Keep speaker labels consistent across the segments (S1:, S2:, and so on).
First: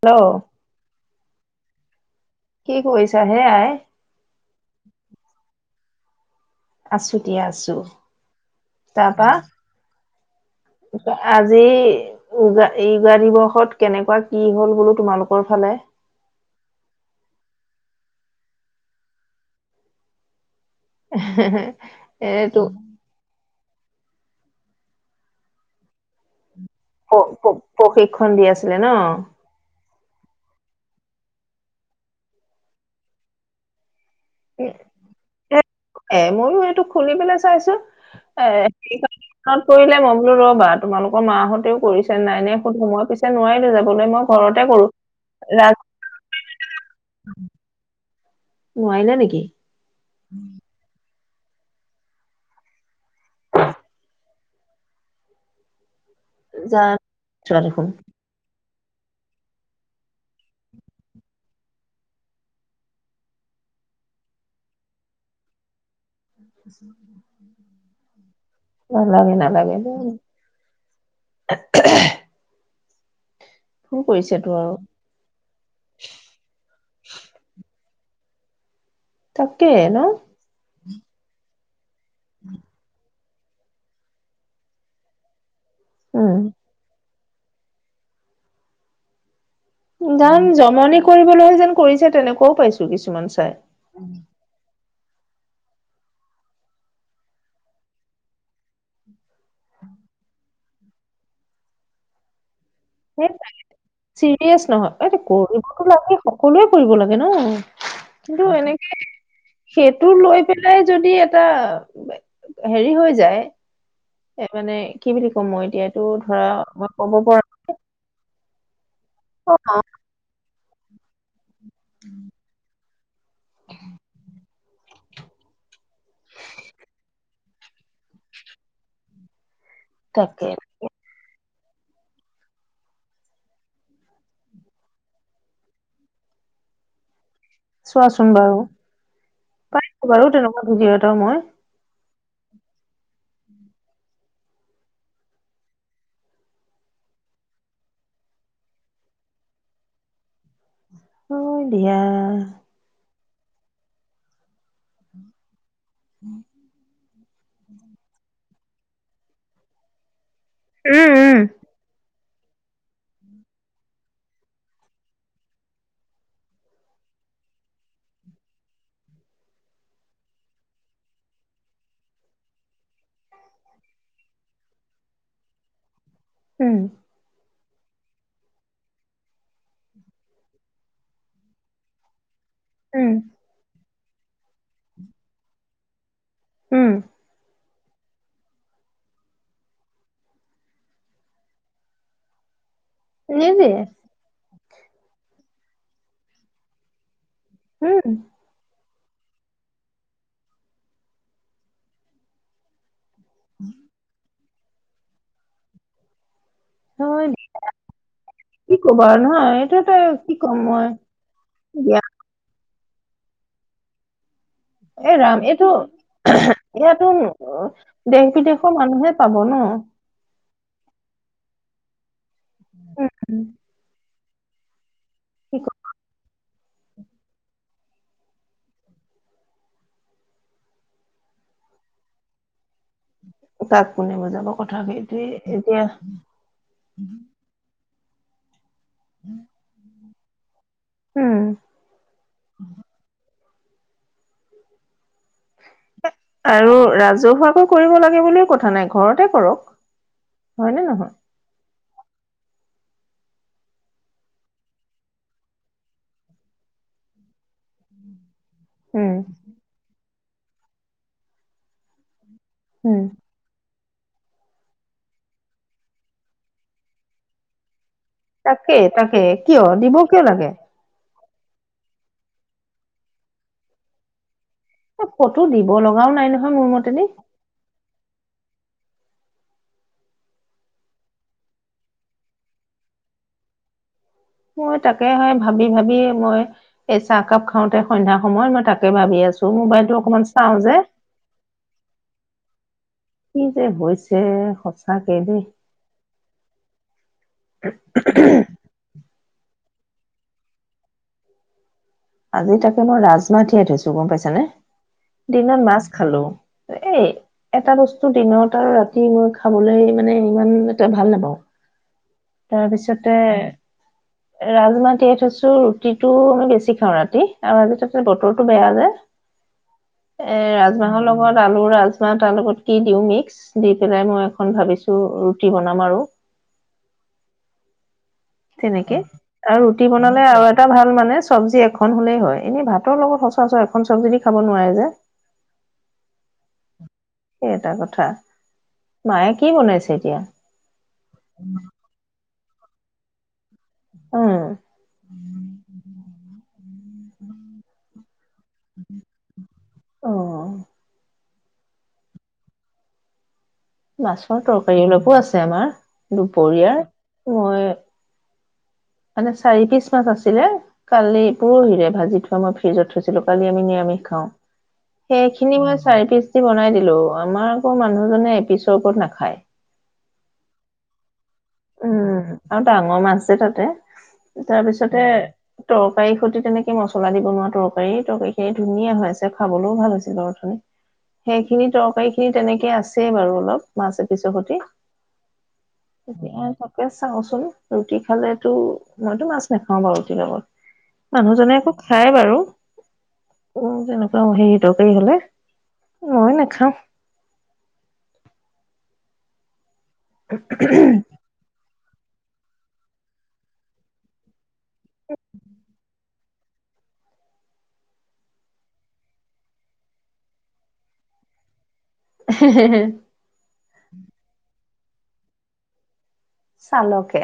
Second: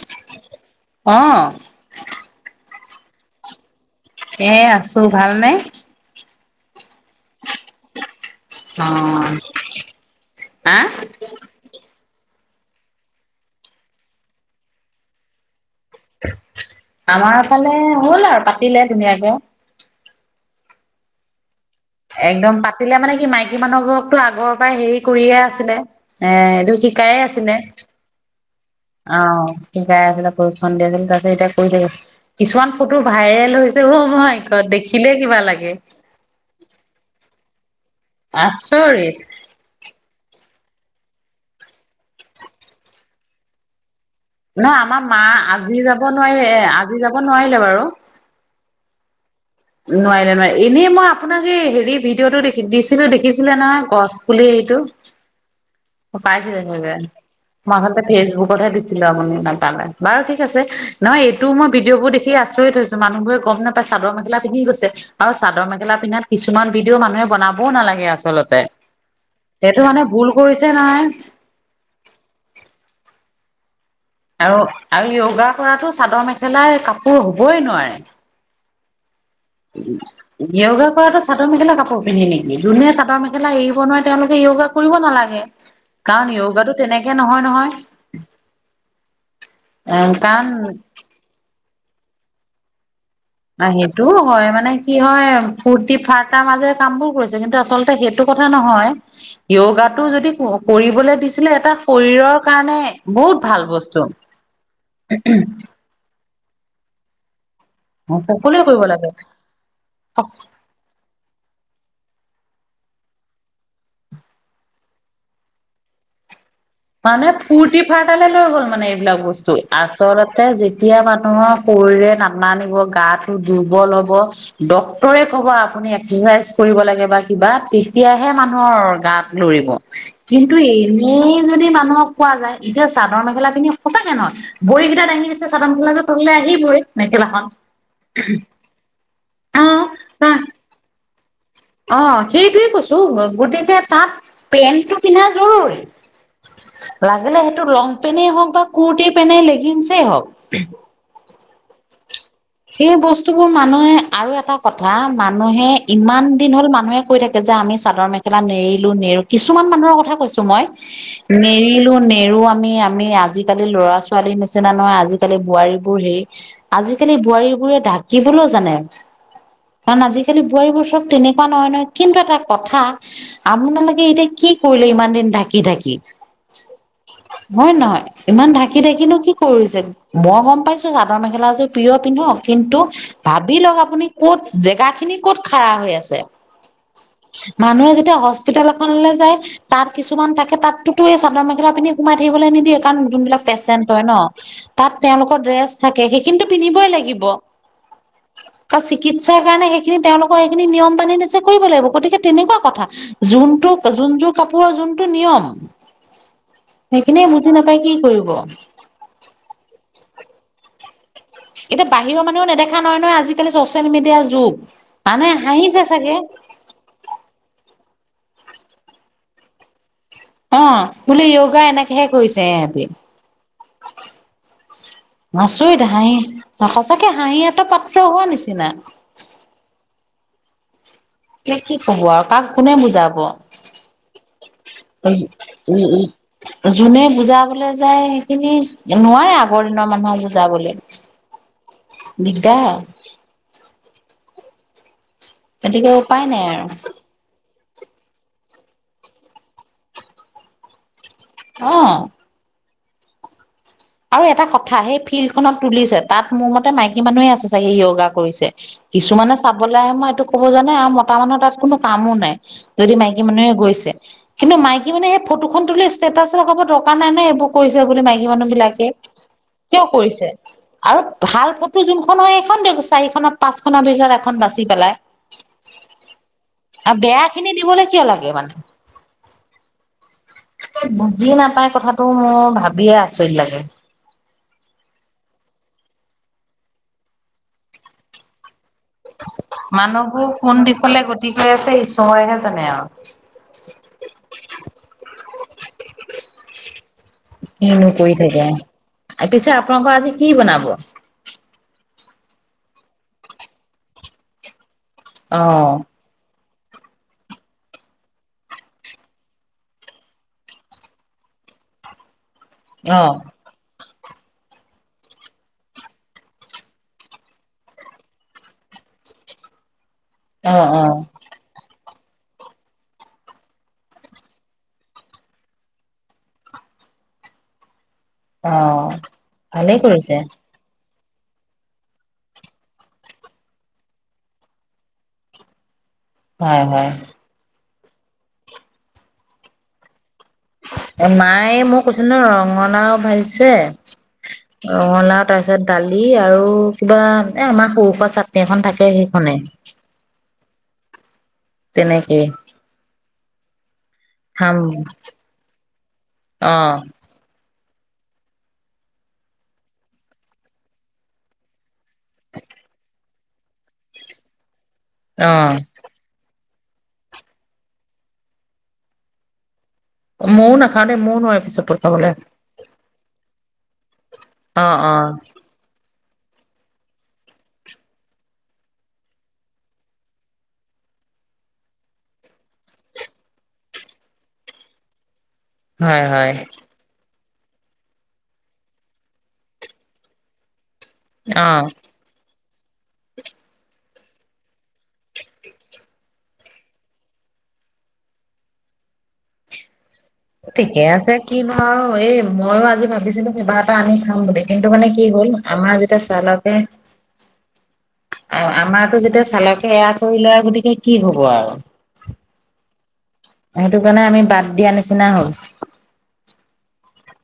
S1: Hello
S2: অৱ
S1: কি কৰিছা হে আই
S2: এ আছো ভালনে?
S1: আছো দিয়া আছোঁ
S2: অৱ
S1: আজি য়োগা দিৱসত কেনেকুৱা কি হ'ল বোলো তোমালোকৰ ফালে
S2: আমাৰ ফালে হ'ল আৰু পাতিলে ধুনীয়াকে
S1: [unintelligible]
S2: একদম
S1: এইটো
S2: পাতিলে মানে কি মাইকী মানুহবোৰকটো আগৰ পৰাই হেৰি কৰিয়ে আছিলে এ এইটো শিকায়ে আছিলে।
S1: প্ৰশিক্ষণ দি আছিলে ন
S2: অ', শিকাই আছিলে প্ৰশিক্ষণ দি আছিল তাৰপিছত এতিয়া কৰি থাগে কিছুমান ফটো ভাইৰেল হৈছে অ নহ ক দেখিলে কিবা লাগে।
S1: এ ময়ো এইটো খুলি পেলাই চাইছো
S2: আচৰিত
S1: [unintelligible] কৰিলে মই বোলো বা তোমালোকৰ মাহতেও কৰিছে নাই নে সুত সময় পিছে নোৱাৰিলো যাবলৈ মই ঘৰতে
S2: নহ
S1: কৰো
S2: আমাৰ মা আজি
S1: ৰাজ
S2: যাব নোৱাৰিল এ আজি যাব নোৱাৰিলে বাৰু
S1: নোৱাৰিলে নেকি
S2: নোৱাৰিলে নোৱাৰি এনেই মই আপোনাক এই হেৰি ভিডিঅ'টো দে দিছিলো দেখিছিলে নহয় গছ পুলি এইটো পাইছিলে
S1: যা
S2: চাগে
S1: চোৱা
S2: মই
S1: দেখোন
S2: আচলতে ফেচবুকতহে দিছিলো আপুনি নাপালে বাৰুঠিক আছে নহয় এইটো মই ভিডিঅ' বোৰ দেখি আচৰিত থৈছো মানুহবোৰে গম নাপায় চাদৰ মেখেলা পিন্ধি গৈছে আৰু চাদৰ মেখেলা পিন্ধাত কিছুমান ভিডিঅ' মানুহে বনাবও নালাগে আচলতে
S1: নালাগে নালাগে
S2: সেইটো মানে
S1: ফোন
S2: ভুল কৰিছে নহয় আৰু আৰু য়োগা কৰাতো চাদৰ মেখেলাই কাপোৰ হবই নোৱাৰে
S1: তাকে ন
S2: উ য়গা কৰাতো চাদৰ মেখেলা কাপোৰ পিন্ধি নেকি ধুনীয়া চাদৰ মেখেলা এৰিব নোৱাৰে তেওঁলোকে য়োগা কৰিব নালাগে কাৰণ
S1: উম
S2: য়োগাাটো তেনেকে তেনেকে নহয় নহয় এ
S1: দাম
S2: কাৰণ
S1: জমনি কৰিবলৈ যেন কৰিছে তেনেকুৱাও পাইছো কিছু
S2: অ সেইটোও হয় মানে কি হয় ফুৰ্তি ফাৰ্তাৰ মাজেৰে কাম বোৰ কৰিছে কিন্তু আচলতে সেইটো কথা নহয় য়গা টো যদি কৰিবলৈ দিছিলে এটা শৰীৰৰ কাৰণে
S1: সেই
S2: বহুত ভাল বস্তু
S1: চিৰিয়াছ নহয় এই কৰিবতো লাগে সকলোৱে কৰিব লাগে ন। কিন্তু
S2: সকলোৱে কৰিব
S1: এনেকে
S2: লাগে
S1: সেইটো লৈ পেলাই যদি এটা হেৰি হৈ যায় এ মানে কি বুলি কম মই এতিয়া এইটো ধৰা মই ক'ব
S2: মানে
S1: পৰা
S2: ফুৰ্তি ফাৰ্তালৈ লৈ গ'ল মানে এইবিলাক বস্তু
S1: অ
S2: আচলতে যেতিয়া মানুহৰ শৰীৰে নামানিব গা টো দুৰ্বল হব ডক্তৰে কব আপুনি এক্সাৰচাইজ কৰিব লাগে বা কিবা তেতিয়াহে মানুহৰ গাত লৰিব
S1: তাকে
S2: কিন্তু এনে যদি মানুহক কোৱা যায় এতিয়া চাদৰ মেখেলা পিন্ধি সঁচাকে নহয় ভৰি কেইটা দাঙি দিছে চাদৰ মেখেলা যোৰ তললে আহি আহিবই মেখেলাখন
S1: চোৱাচোন বাৰু
S2: অ
S1: পাইছো বাৰু তেনেকুৱা ভিডিঅ এটা মই
S2: অ সেইটোৱে কৈছো গতিকে তাত পেন্টটো পিন্ধা জৰুৰী। লাগিলে সেইটো লং পেনেই হওঁক বা কুৰ্টিৰ পেণেই লেগিনছেই হওক।
S1: হয় দিয়া।
S2: সেই বস্তুবোৰ মানুহে আৰু এটা কথা মানুহে ইমান দিন হ'ল মানুহে কৈ থাকে যে আমি চাদৰ মেখেলা নেৰিলো নেৰো কিছুমান মানুহৰ কথা কৈছো মই
S1: উম উম
S2: নেৰিলোঁ নেৰি নেৰিলো আমি আমি আজিকালি ল'ৰা ছোৱালীৰ নিচিনা নহয় আজিকালি বোৱাৰী বোৰ হেৰি আজি আজিকালি বোৱাৰী বোৰে ঢাকিবলৈও জানে কাৰণ আজিকালি বোৱাৰীবোৰ চব তেনেকুৱা নহয় নহয় কিন্তু এটা কথা আপোনালোকে এতিয়া কি কি কৰিলে ইমান দিন ঢাকি ঢাকি।
S1: উম
S2: হয় নহয় ইমান ঢাকি ঢাকিনো কি কৰিছে মই গম পাইছো চাদৰ মেখেলাযোৰ। পিন্ধক কিন্তু
S1: উম
S2: ভাবি লওক আপুনি ক'ত জেগা খিনি কত খাৰা হৈ আছে।
S1: উম
S2: মানুহে যেতিয়া হস্পিতেল এখনলৈ যায় তাত কিছুমান থাকে তাতোতো এই চাদৰ মেখেলা পিন্ধি সোমাই থাকিবলৈ নিদিয়ে। কাৰণ যোনবিলাক
S1: নিদিয়ে
S2: পেচেন্ট হয় ন তাত তেওঁলোকৰ ড্ৰেছ থাকে সেইখিনিটো পিন্ধিবই লাগিব।
S1: উম
S2: চিকিৎসাৰ কাৰণে সেইখিনি তেওঁলোকৰ সেইখিনি নিয়ম বান্ধি দিছে কৰিব লাগিব গতিকে তেনেকুৱা কথা। যোনটো যোনযোৰ কাপোৰৰ যোনটো নিয়ম
S1: হয়
S2: সেইখিনিয়েই বুজি নাপায় কি কৰিব।
S1: কি ক'বা আৰু নহয় এইটো এটা কি কম মই
S2: এতিয়া
S1: দিয়া
S2: বাহিৰৰ মানুহও নেদেখা নহয় নহয় আজিকালি চচিয়েল মিডিয়াৰ যুগ
S1: এ
S2: মানুহে
S1: ৰাম এইটো
S2: হাঁহিছে চাগে
S1: ইয়াতো দেশ বিদেশৰ মানুহে পাব ন।
S2: অ বোলে য়োগা এনেকেহে কৰিছে এহেতি।
S1: উম, কি ক
S2: আচৰিত হাঁহি সঁচাকে হাঁহি এটা পাত্ৰ হোৱা নিচিনা ত কি কব আৰু কাক কোনে বুজাব। উ
S1: তাক কোনে বুজাব কথা সেইটোৱে এতিয়া
S2: যোনে বুজাবলে। যায় সেইখিনি নোৱাৰে আগৰ দিনৰ মানুহক বুজাবলৈ।
S1: উম
S2: দিগদাৰ। গতিকে উপায় নাই
S1: আৰু ৰাজহুৱা আকৌ। কৰিব লাগে বুলিও কথা নাই ঘৰতে কৰক হয় নে নহয়।
S2: অ আৰু এটা কথা সেই ফিল্ড খনত তুলিছে তাত মোৰ মতে মাইকী মানুহে আছে চাগে য়োগা কৰিছে।
S1: উম
S2: কিছুমানে চাবলৈ আহে মই এইটো ক'ব জানাই আৰু মতা মানুহৰ তাত কোনো কামো নাই। যদি
S1: উম
S2: মাইকী মানুহে গৈছে। কিন্তু মাইকী মানুহে এই ফটোখন তুলি ষ্টেটাছ লগাব দৰকাৰ নাই নহয় এইবোৰ কৰিছে বুলি মাইকী মানুহ বিলাক
S1: তাকে তাকে
S2: কিয়
S1: দিব কিয়
S2: কৰিছে
S1: লাগে
S2: আৰু। ভাল ফটো যোনখন হয় সেইখন দে চাৰিখন পাঁচ খনৰ ভিতৰত এখন বাচ পেলাই
S1: এ ফটো দিব লগাও নাই নহয় মোৰ মতেদি
S2: আৰু বেয়া খিনি দিবলৈ কিয় লাগে মানে। বুজি নাপাই কথাটো মোৰ ভাবিয়ে আচৰিত লাগে।
S1: মই তাকেহে ভাবি ভাবি মই এই চাহকাপ খাওঁতে সন্ধ্যা সময়ত মই তাকে ভাবি আছো মোবাইলটো অকমান
S2: মানুহবোৰ
S1: চাও
S2: কোন
S1: যে
S2: দিশলে গতি কৰি আছে ঈশ্বৰৰেহে জানে আৰু।
S1: কি যে হৈছে সঁচাকেই দেই
S2: কিনো কৰি থাকে পিছে আপোনালোকৰ আজি কি বনাব।
S1: আজি তাকে মই ৰাজমাহ তিয়াই থৈছো গম পাইছ নে দিনত
S2: অ',
S1: মাছ খালো। এই এটা বস্তু দিনত আৰু ৰাতি মই খাবলৈ মানে ইমান এটা ভাল নাপাওঁ। তাৰপিছতে।
S2: অ',
S1: ৰাজমাহ তিয়াই থৈছো ৰুটিটো আমি বেছি খাওঁ ৰাতি আৰু আজি তাতে বতৰটো বেয়া যে। এ
S2: অ', অ',
S1: ৰাজমাহৰ লগত আলু ৰাজ তাৰ লগত কি দিওঁ মিক্স দি পেলাই মই এখন ভাবিছো ৰুটি বনাম আৰু।
S2: অ'।
S1: তেনেকে আৰু
S2: ভালেই
S1: ৰুটি
S2: কৰিছে,
S1: বনালে আৰু এটা ভাল মানে চব্জি এখন হলেই হয় এনে ভাতৰ লগত সচৰাচৰ এখন চব্জি দি খাব নোৱাৰে যে। [inaudible]
S2: হয় হয়।
S1: সেই এটা কথা মায়ে কি বনাইছে এতিয়া।
S2: মায়ে মই কৈছোঁ নহয় ৰঙলাও ভাজিছে।
S1: উম
S2: ৰঙালাও তাৰপিছত দালি আৰু। কিবা এ আমাৰ সৰু হোৰা চাটনি এখন থাকে সেইখনে
S1: অ
S2: তেনেকে
S1: মাছৰ তৰকাৰী অলপো আছে আমাৰ
S2: অ',
S1: দুপৰীয়াৰ মই মানে চাৰি পিচ মাছ আছিলে কালি পৰহিৰে ভাজি থোৱা মই ফ্ৰিজত থৈছো। থৈছিলো কালি আমি নিৰামিষ খাও
S2: অ',
S1: সেইখিনি মই চাৰি পিছ। বনাই দিলো আমাৰ আকৌ মানুহজনে এপিছৰ ওপৰত নাখায়।
S2: মইও নাখাও দেই মইও নোৱা।
S1: উম আৰু ডাঙৰ মাছ যে তাতে।
S2: অ',
S1: তাৰপিছতে
S2: অ',
S1: টক তৰকাৰীৰ সৈতি তেনেকে মছলা দি বনোৱা তৰকাৰী তৰকাৰী খিনি ধুনীয়া হৈ আছে খাবলৈও ভাল হৈছিল বাৰু অথনি। সেইখিনি তৰকাৰী খিনি তেনেকে আছেই বাৰু অলপ মাছ এপিছৰ সতি।
S2: হয়, হয়,
S1: এ তাকে চাওঁচোন ৰুটি খালেটো মইতো মাছ নাখাও বাৰু ৰুটিৰ লগত। মানুহজনে
S2: অ'।
S1: আকৌ খায় বাৰু। উ তেনেকুৱা হেৰিতৰকাৰি হলে মই নাখাওঁ। [inaudible]
S2: ঠিকে আছে কিনো আৰু এই মইও আজি ভাবিছিলো কিবা এটা আনি খাম বুলি। কিন্তু মানে কি হ'ল আমাৰ যেতিয়া চালকে। অ আমাৰতো যেতিয়া চালকে এয়া কৰিলে গতিকে কি হব আৰু সেইটো কাৰণে আমি বাদ দিয়া নিচিনা হ'ল
S1: চালকে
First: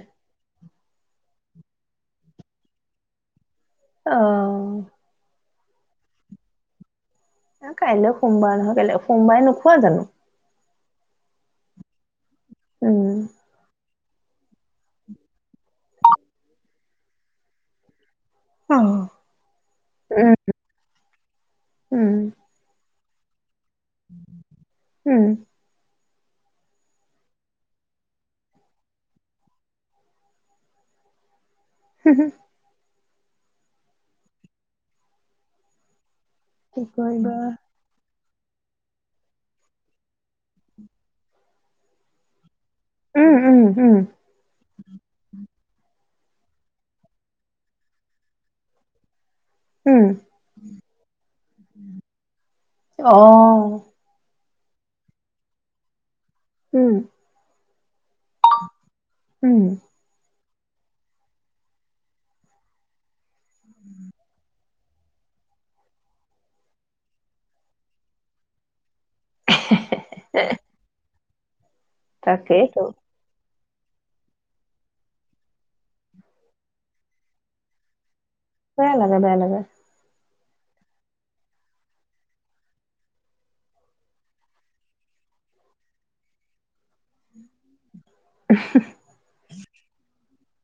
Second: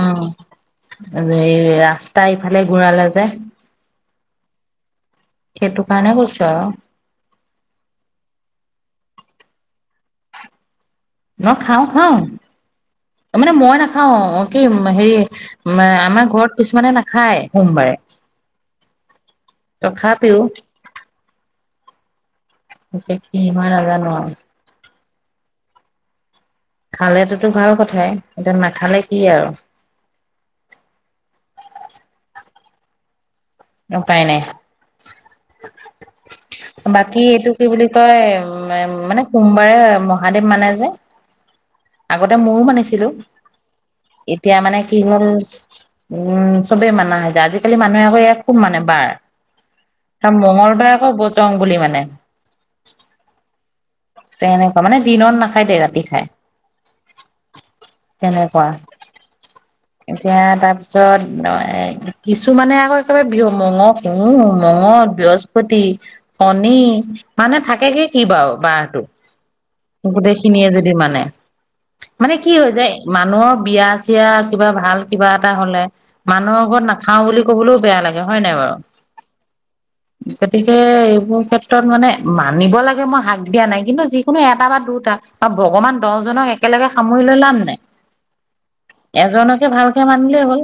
S2: উম ৰাস্তা ইফালে ঘুৰালে যে
S1: অ
S2: সেইটো কাৰণে কৈছোঁ আৰু
S1: কাইলৈ সোমবাৰ নহয় কা সোমবাৰে নোখোৱা জানো [unintelligible]
S2: ন খাওঁ খাওঁ
S1: উম
S2: মানে মই না খাওঁ কি হেৰি আমাৰ ঘৰত কিছুমানে নাখায় সোমবাৰে
S1: অ উম
S2: তথাপিও
S1: উম
S2: এতিয়া কি হয় নাজানো আৰু
S1: উম
S2: খালেতোতো ভাল কথাই এতিয়া নাখালে কি আৰু
S1: [unintelligible] হু হু
S2: উপায় নাই।
S1: কি
S2: বাকী
S1: কৰিবা
S2: এইটো কি বুলি কয় উ মানে সোমবাৰে মহাদেৱ মানে যে, আগতে মোৰো মানিছি - ছিলো, এতিয়া মানে কি হল উম চবেই মানা হৈ যায়। আজিকালি মানুহে আকৌ খুব মানে বাৰ। ত মঙ্গলবাৰে আকৌ বজং বুলি মানে। তেনেকুৱা, মানে দিনত নাখায় দে ৰাতি খাই।
S1: উম।
S2: তেনেকুৱা।
S1: উম।
S2: এতিয়া তাৰ পিছত কিছু মানে আকৌ একেবাৰে বিহু মঙ উ- মগদ, বৃহস্পতি, শণী মানে থাকে কি কি বাৰু বাৰটো। গোটেইখিনিয়ে যদি মানে। মানে কি হয়
S1: তাকেইতো,
S2: যায় মানুহৰ বিয়া চিয়া কিবা ভাল কিবা এটা হলে মানুহৰ ঘৰত নাখাও বুলি ক'বলৈও বেয়া লাগে। [unintelligible] বাৰু
S1: বেয়া লাগে বেয়া লাগে।
S2: গতিকে এইবোৰ ক্ষেত্ৰত মানে মানিব লাগে মই হাক দিয়া নাই। কিন্তু যিকোনো এটা বা দুটা আৰু ভগৱান দহজনক একেলগে সামৰি লৈ ললা নে নাই [unintelligible]
S1: উ হু [unintelligible]
S2: এজনকে ভালকে মানিলেই হ'ল,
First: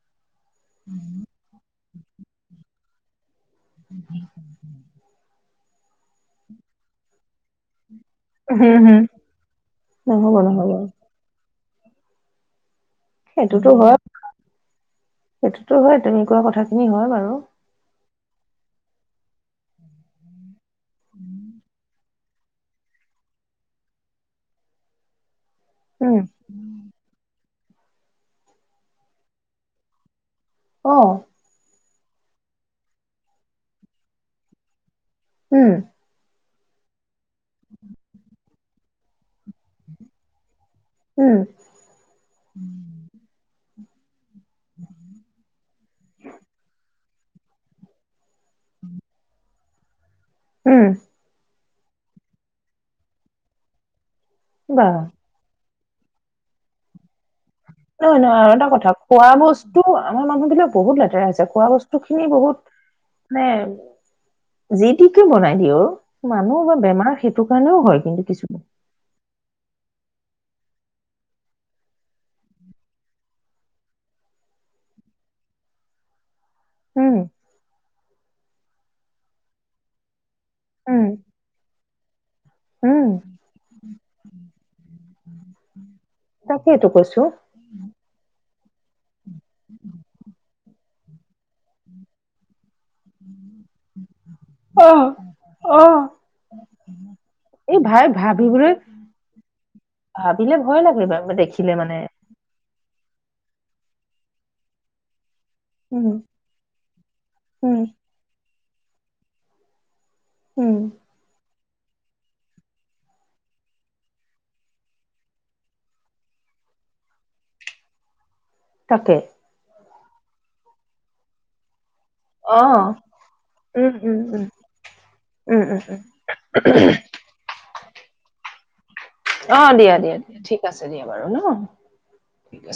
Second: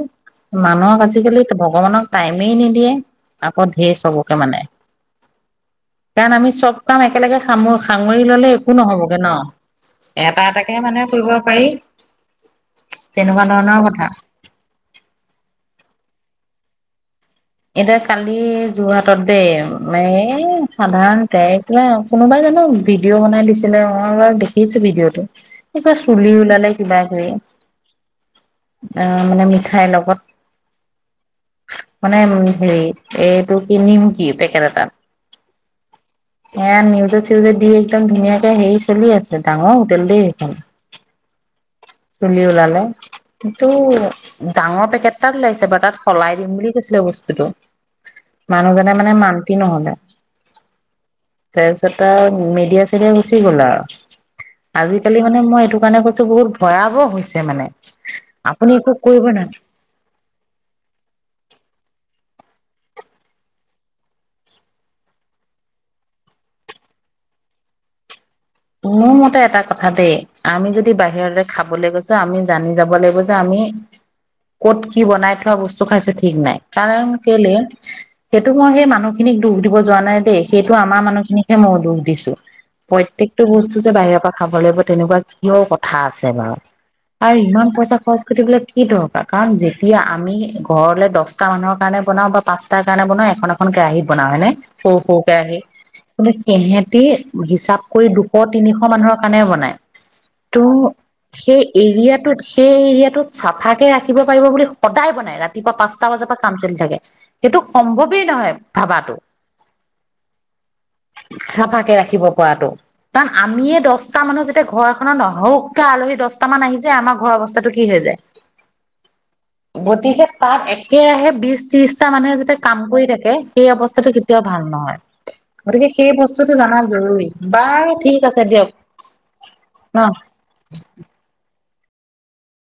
S2: মানুহক আজিকালি ভগৱানক টাইমেই নিদিয়ে। আকৌ ধেৰ চবকে মানে। কাৰণ আমি চব কাম একেলগে সাম- ফাঙুৰি ল'লে একো
S1: হুম, হুম।
S2: নহ'বগৈ
S1: নহ'ব নহ'ব। সেইটোতো হয়
S2: কথা
S1: সেইটোতো হয়, তেনেকোৱা কথা খিনি হয় বাৰু।
S2: এতিয়া কালি যোৰহাটত দেই ম এই সাধাৰণতে আৰু [unintelligible] কোনোবাই মানে ভিডিঅ' বনাই দিছিলে, মই বাৰু দেখিছো ভিডিঅ'টো। কিবা
S1: উম।
S2: চুলি ওলালে কিবা কৰি আহ মানে মিঠাইৰ লগত,
S1: অহ।
S2: মানে উ হেৰি এইটো কি নিমকি পেকেট এটা।
S1: উম।
S2: এ নিউজে চিউজে দি একদম ধুনীয়াকে হেৰি চলি আছে। ডাঙৰ হোটেলদেই সেইখন।
S1: উম,
S2: চুলি ওলালে। কিন্তু, ডাঙৰ পেকেট তাত ওলাইছে বা তাত সলাই দিম বুলি কৈছিলে বস্তুটো। মানুহজনে মানে মান্তি নহলে।
S1: উম।
S2: তাৰপিছত আৰু মিডিয়া চিডিয়া গুচি গ'ল আৰু।
S1: বাহ!
S2: আজিকালি মানে মই এইটো স কাৰনে কৈছো বহুত ভয়াৱহ হৈছে। [unintelligible]
S1: নহয় নহয় আৰু এটা
S2: আপুনি
S1: কথা
S2: একো কৰিব
S1: খোৱা
S2: না
S1: বস্তু আমাৰ মানুহ বিলাক বহুত লেতেৰা আছে। খোৱা বস্তু খিনি বহুত মানে, যি তিকে বনাই দিয়ে অ, মানুহ বা বেমাৰ সেইটো কাৰণেও হয় কিন্তু কিছু।
S2: মোৰ মতে এটা কথা দেই, আমি যদি বাহিৰতে খাবলৈ গৈছো আমি জানি যাব লাগিব যে আমি কত কি বনাই থোৱা বস্তু খাইছো ঠিক নাই। কাৰণ
S1: উম,
S2: কেলে, সেইটো মই সেই মানুহখিনিক দুখ দিব যোৱা নাই দেই। সেইটো আমাৰ
S1: উম,
S2: মানুহখিনিকহে মই দুখ দিছো।
S1: উম।
S2: প্ৰত্যেক ব [unintelligible] বাহিৰৰ পৰা খাব লাগিব তেনেকুৱা কিয় কথা আছে বা,
S1: তাকেইতো কৈছোঁ।
S2: আৰু ইমান পইচা খ- কি দৰকাৰ। কাৰণ যেতিয়া আমি ঘৰলে দটা মানুহৰ কাৰণে বনাও বা প- তাৰ কাৰণে বনাৱ এখন এখন কেৰাহিত বনাও হয়েনে, সৰু
S1: অ',
S2: সৰু কেৰাহী।
S1: অ'।
S2: কিন্ত সেহেঁতি
S1: এই
S2: হিচাপ
S1: ভাই
S2: কৰি দুখ-
S1: ভাবিবলৈ
S2: তিনিশ মানুহৰ কাৰণে বনায়।
S1: ভাবিলে
S2: ত
S1: ভয় লাগে বা-
S2: সেই
S1: দেখিলে মানে।
S2: এৰিয়াটোত সেই এৰিয়াটোত চাফাকে ৰাখিব পাৰিব বুলি সদায় বনায় ৰাতি। ৰাতিপুৱা
S1: উম,
S2: পাঁচটা বজাৰ পৰা কাম চলি থাকে। সেইটো
S1: উম,
S2: সম্ভৱেই নহয় ভাবাটো।
S1: উম।
S2: চাফাকে ৰাখিব পৰাটো কাৰণ আমিয়ে দহটা মানুহ যেতিয়া ঘৰ এখনত নহওক আলহী দহটা মান আহি যায় আমাৰ ঘৰ অৱস্থাটো কি হৈ যায়। [inaudible]
S1: তাকে
S2: গতিকে তাত একেৰাহে বিশ ত্ৰিশ মানুহে যাতে কাম
S1: অ',
S2: কৰি থাকে সেই
S1: উম,
S2: অৱস্থাটো
S1: উম,
S2: কেতিয়াও
S1: উম,
S2: ভাল নহয়
S1: উম, উম,
S2: গতিকে
S1: উম,
S2: সেই বস্তুতটো জনাৰ জ। বাৰু ঠিক আছে দিয়ক
S1: অ দিয়া
S2: ন।
S1: দিয়া দিয়া ঠিক আছে দিয়া বাৰু নঠিকছে